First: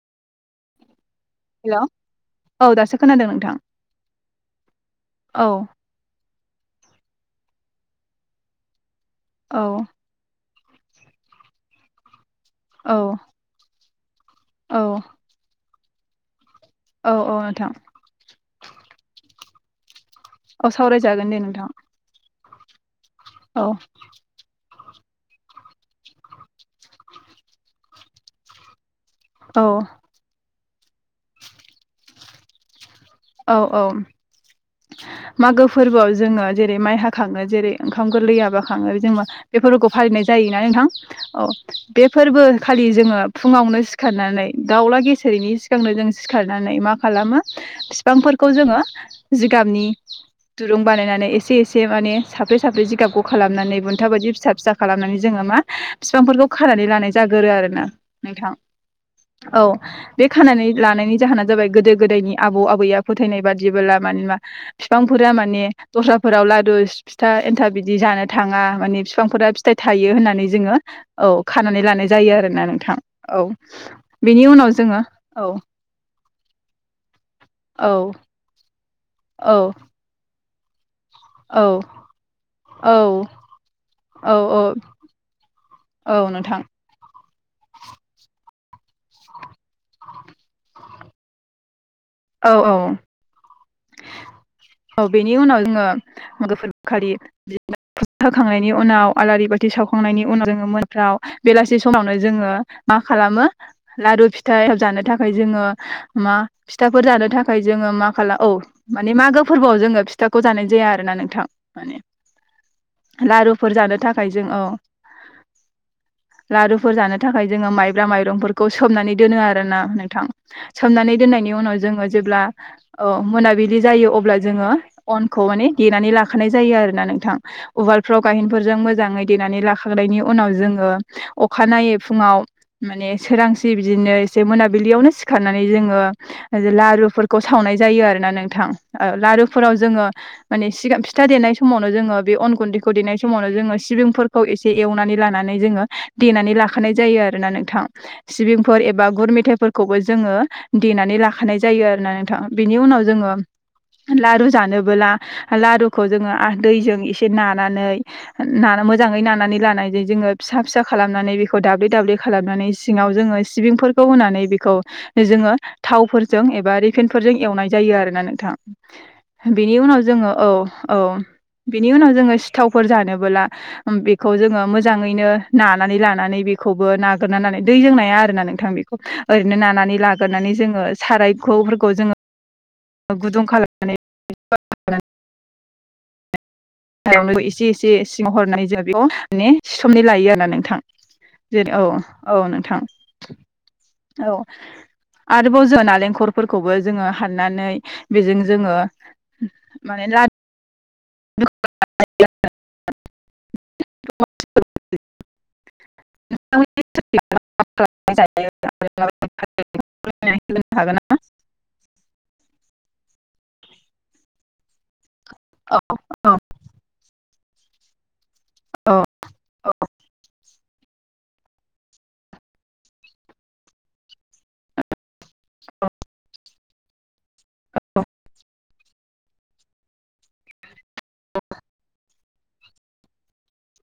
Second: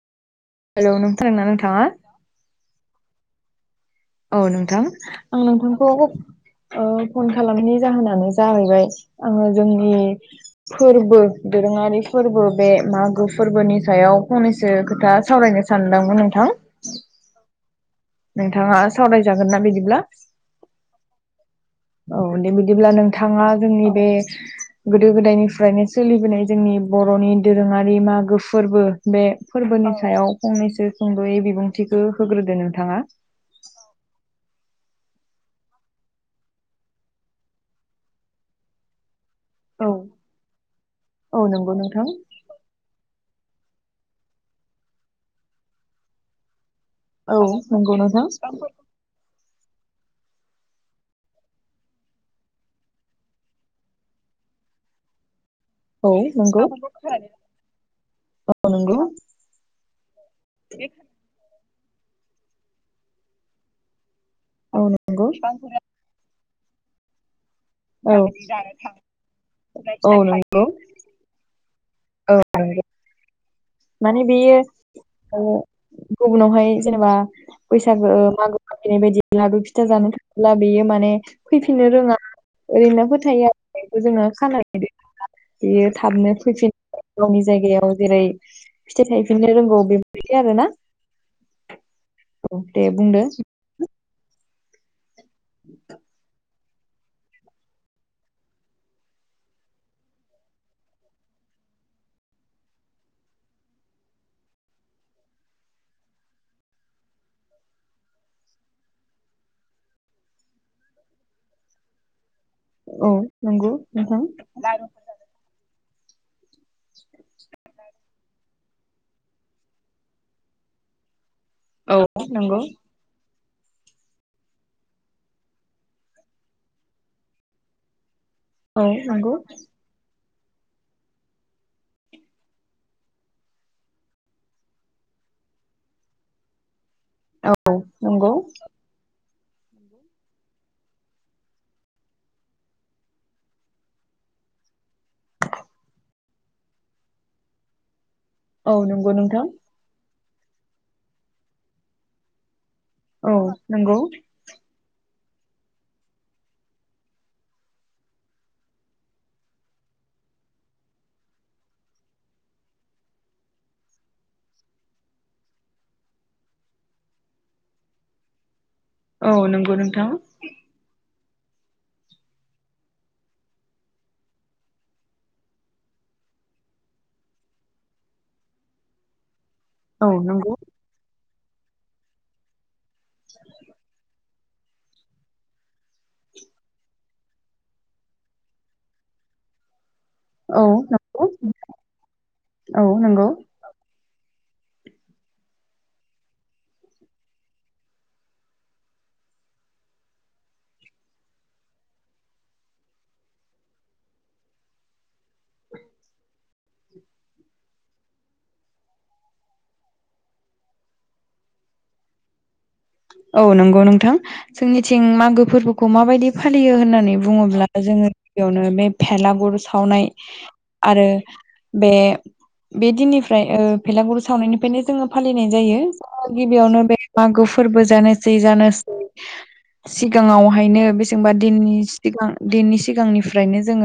Hello नोंथांना [unintelligible] हेल' नोंथाङा औ दासो खोनादों नोंथां औ नोंथां आं औ नोंथांखौ ओ फन खालामनि जाहोनानो जाहैबाय आङो औ जोंनि फोरबो दोरोङारि फोरबो बे औ मागो फोरबोनि सायाव फंनैसो औ खोथा सावरायनो सानदोंमोन नोंथां औ औ नोंथां नोंथाङा सावरायजागोन ना बिदिब्ला अ सावरायजागोन दे नोंथां औ दे बिदिब्ला नोंथाङा औ जोंनि बे गोदो गोदायनिफ्रायनो सोलिबोनाय जोंनि बर'नि दोरोङारि मागो फोरबो बे औ फोरबोनि सायाव फंनैसो सुंद'यै बिबुंथिखौ होग्रोदो नोंथाङा औ औ मागो फोरबोयाव जोङो जेरै माइ हाखाङो जेरै ओंखाम गोरलै माबा खाङो जोङो बे औ फोरबोखौ फालिनाय जायोना नोंथां औ नंगौ बे नोंथां फोरबो खालि जोङो फुङावनो सिखारनानै दाउला गेसेरैनि सिगांनो जों सिखारनानै मा औ खालामो नंगौ नोंथां बिफांफोरखौ जोङो जिगाबनि दुरुं बानायनानै एसे एसे माने साफ्रै साफ्रै जिगाब ग' खालामनानै बुन्था बायदि फिसा फिसा खालामनानै जोङो मा औ बिफांफोरखौ नंगौ खानानै लानाय जागोरो आरोना नोंथां। औ नंगौ औ बे खानानै लानायनि जाहोना जाबाय गोदो गोदानि आबौ आबैया फोथायनाय बादिबो माना औ नंगौ बिफांफोरा माने दस्राफोराव दुस फिथा एन्था बिदि औ जानो थाङा माने बिफांफोरा फिथाइ थायो औ होननानै नंगौ जोङो औ खानानै लानाय जायो औ आरो। ना नोंथां औ माने बेनि बेयो उनाव जोङो औ गुबुनावहाय जेनेबा औ बैसागो मागो जेरैबायदि औ लाबोु फिथा जानो थाङोला बेयो माने औ फैफिननो रोङा औ ओरैनो फोथायो आरो जोंना औ औ खानाय बियो औ थाबनो नोंथां फैफिन गावनि जायगायाव जेरै फिथाइ थायफिननो रोंगौ बेबायदि आरो ना औ दे बुंदो औ बेनि उनाव जोङो मागो फोरबो खालि [unintelligible] होखांनायनि उनाव आलारि बाथि सावखांनायनि उनाव जोङो मोनफ्राव बेलासि समावनो जोङो म मा खालामो लारु फिथाइ जानो थाखाय जोङो मा फिथाफोर जानो थाखाय जोङो मा खाला औ माने मागो फोरबोआव जोङो फिथाखौ जानाय जाया आरोना नोंथां माने औ नंगौ लारुफोर जानो नोंथां थाखाय जों औ लारुफोर जानो थाखाय जोङो माइब्रा माइरंफोरखौ सोमनानै दोनो आरोना नोंथां सोमनानै दनायनि उनाव औ जोङो जेब्ला नंगौ मोना बिदि जायो अब्ला जोङो आंखौ माने देनानै लानाय जायो आरोना नोंथां। औ गाइहेनफोरजों मोजाङै नंगौ देनानै लाखांनायनि उनाव जोङो अखानायनायै फुङाव माने सोरांसि बिदिनो एसे मोनाबिलियावनो सिखारनानै जोङो लारुफोरखौ औ सावनाय जायो आरोना नंगौ नों लारुफोराव जोङो माने सिगां फिथा देनाय समावनो जोङो बे अन गुन्दैखौ देनाय समावनो जोङो सिबिंफोरखौ एसे एवनानै लानानै जोङो देनानै लाखानाय जायो आरोना नोंथां औ सिबिंफोर एबा नंगौ गुर नोंथां मेथायाइफोरखौबो जोङो देनानै लाखानाय जायो आरोना नोंथां। बिनि उनाव जोङो औ नंगौ लारु जानोबो लारुखौ जोङो दैजों एसे नानानै मोजाङै नानानै लानाय जोङो फिसा फिसा खालामनानै बेखौ दाब्लि दाब्लि खालामनानै सिङाव जोङो सिबिंफोरखौ होनानै बेखौ जोङो थावफोरजों एबा रिफेनफोरजों एवनाय जायो आरो ना नों थां औ नंगौ बेनि उनाव नोंथां जोङो औ औ बेनि उनाव जोङो सिथावफोर जानबोला बेखौ जोङो मोजाङैनो नानानै लानानै बे खौबो नागिरनानैनानै दै जोंनाया आरो ना नोंथां बेखौ ओरैनो नानानै औ लाग्रोनानै नंगौ जोङो सारायखौफोरखौ जोङो गुदुं खालामनानै एसे एसे सिङाव हरनानै जोङो एसे समनि लायो आरोना औ नोंथां नंगौ जेरै औ औ नोंथां औ आरोबाव जों नालेंखरफोरखौबो जोङो हाननानै बेजों जोङो माने [unintelligible] [inaudible] [unintelligible] [unintelligible] औ नंगौ नोंथां जोंनिथिं मागो औ फोरबोखौ माबायदि औ फालियो होननानै बुङोब्ला जोङो गिबियावनो बे औ भेलागुर सावनाय आरो बे बे दिननिफ्राय ओ भेलागुरु सावनायनिफ्रायनो जोङो फालिनाय जायो गिबियावनो बे मागो फोरबो जानोसै जानोसै सिगाङावहायनो बेसेबांबा दिनि सिगां दिननि सिगांनिफ्रायनो जोङो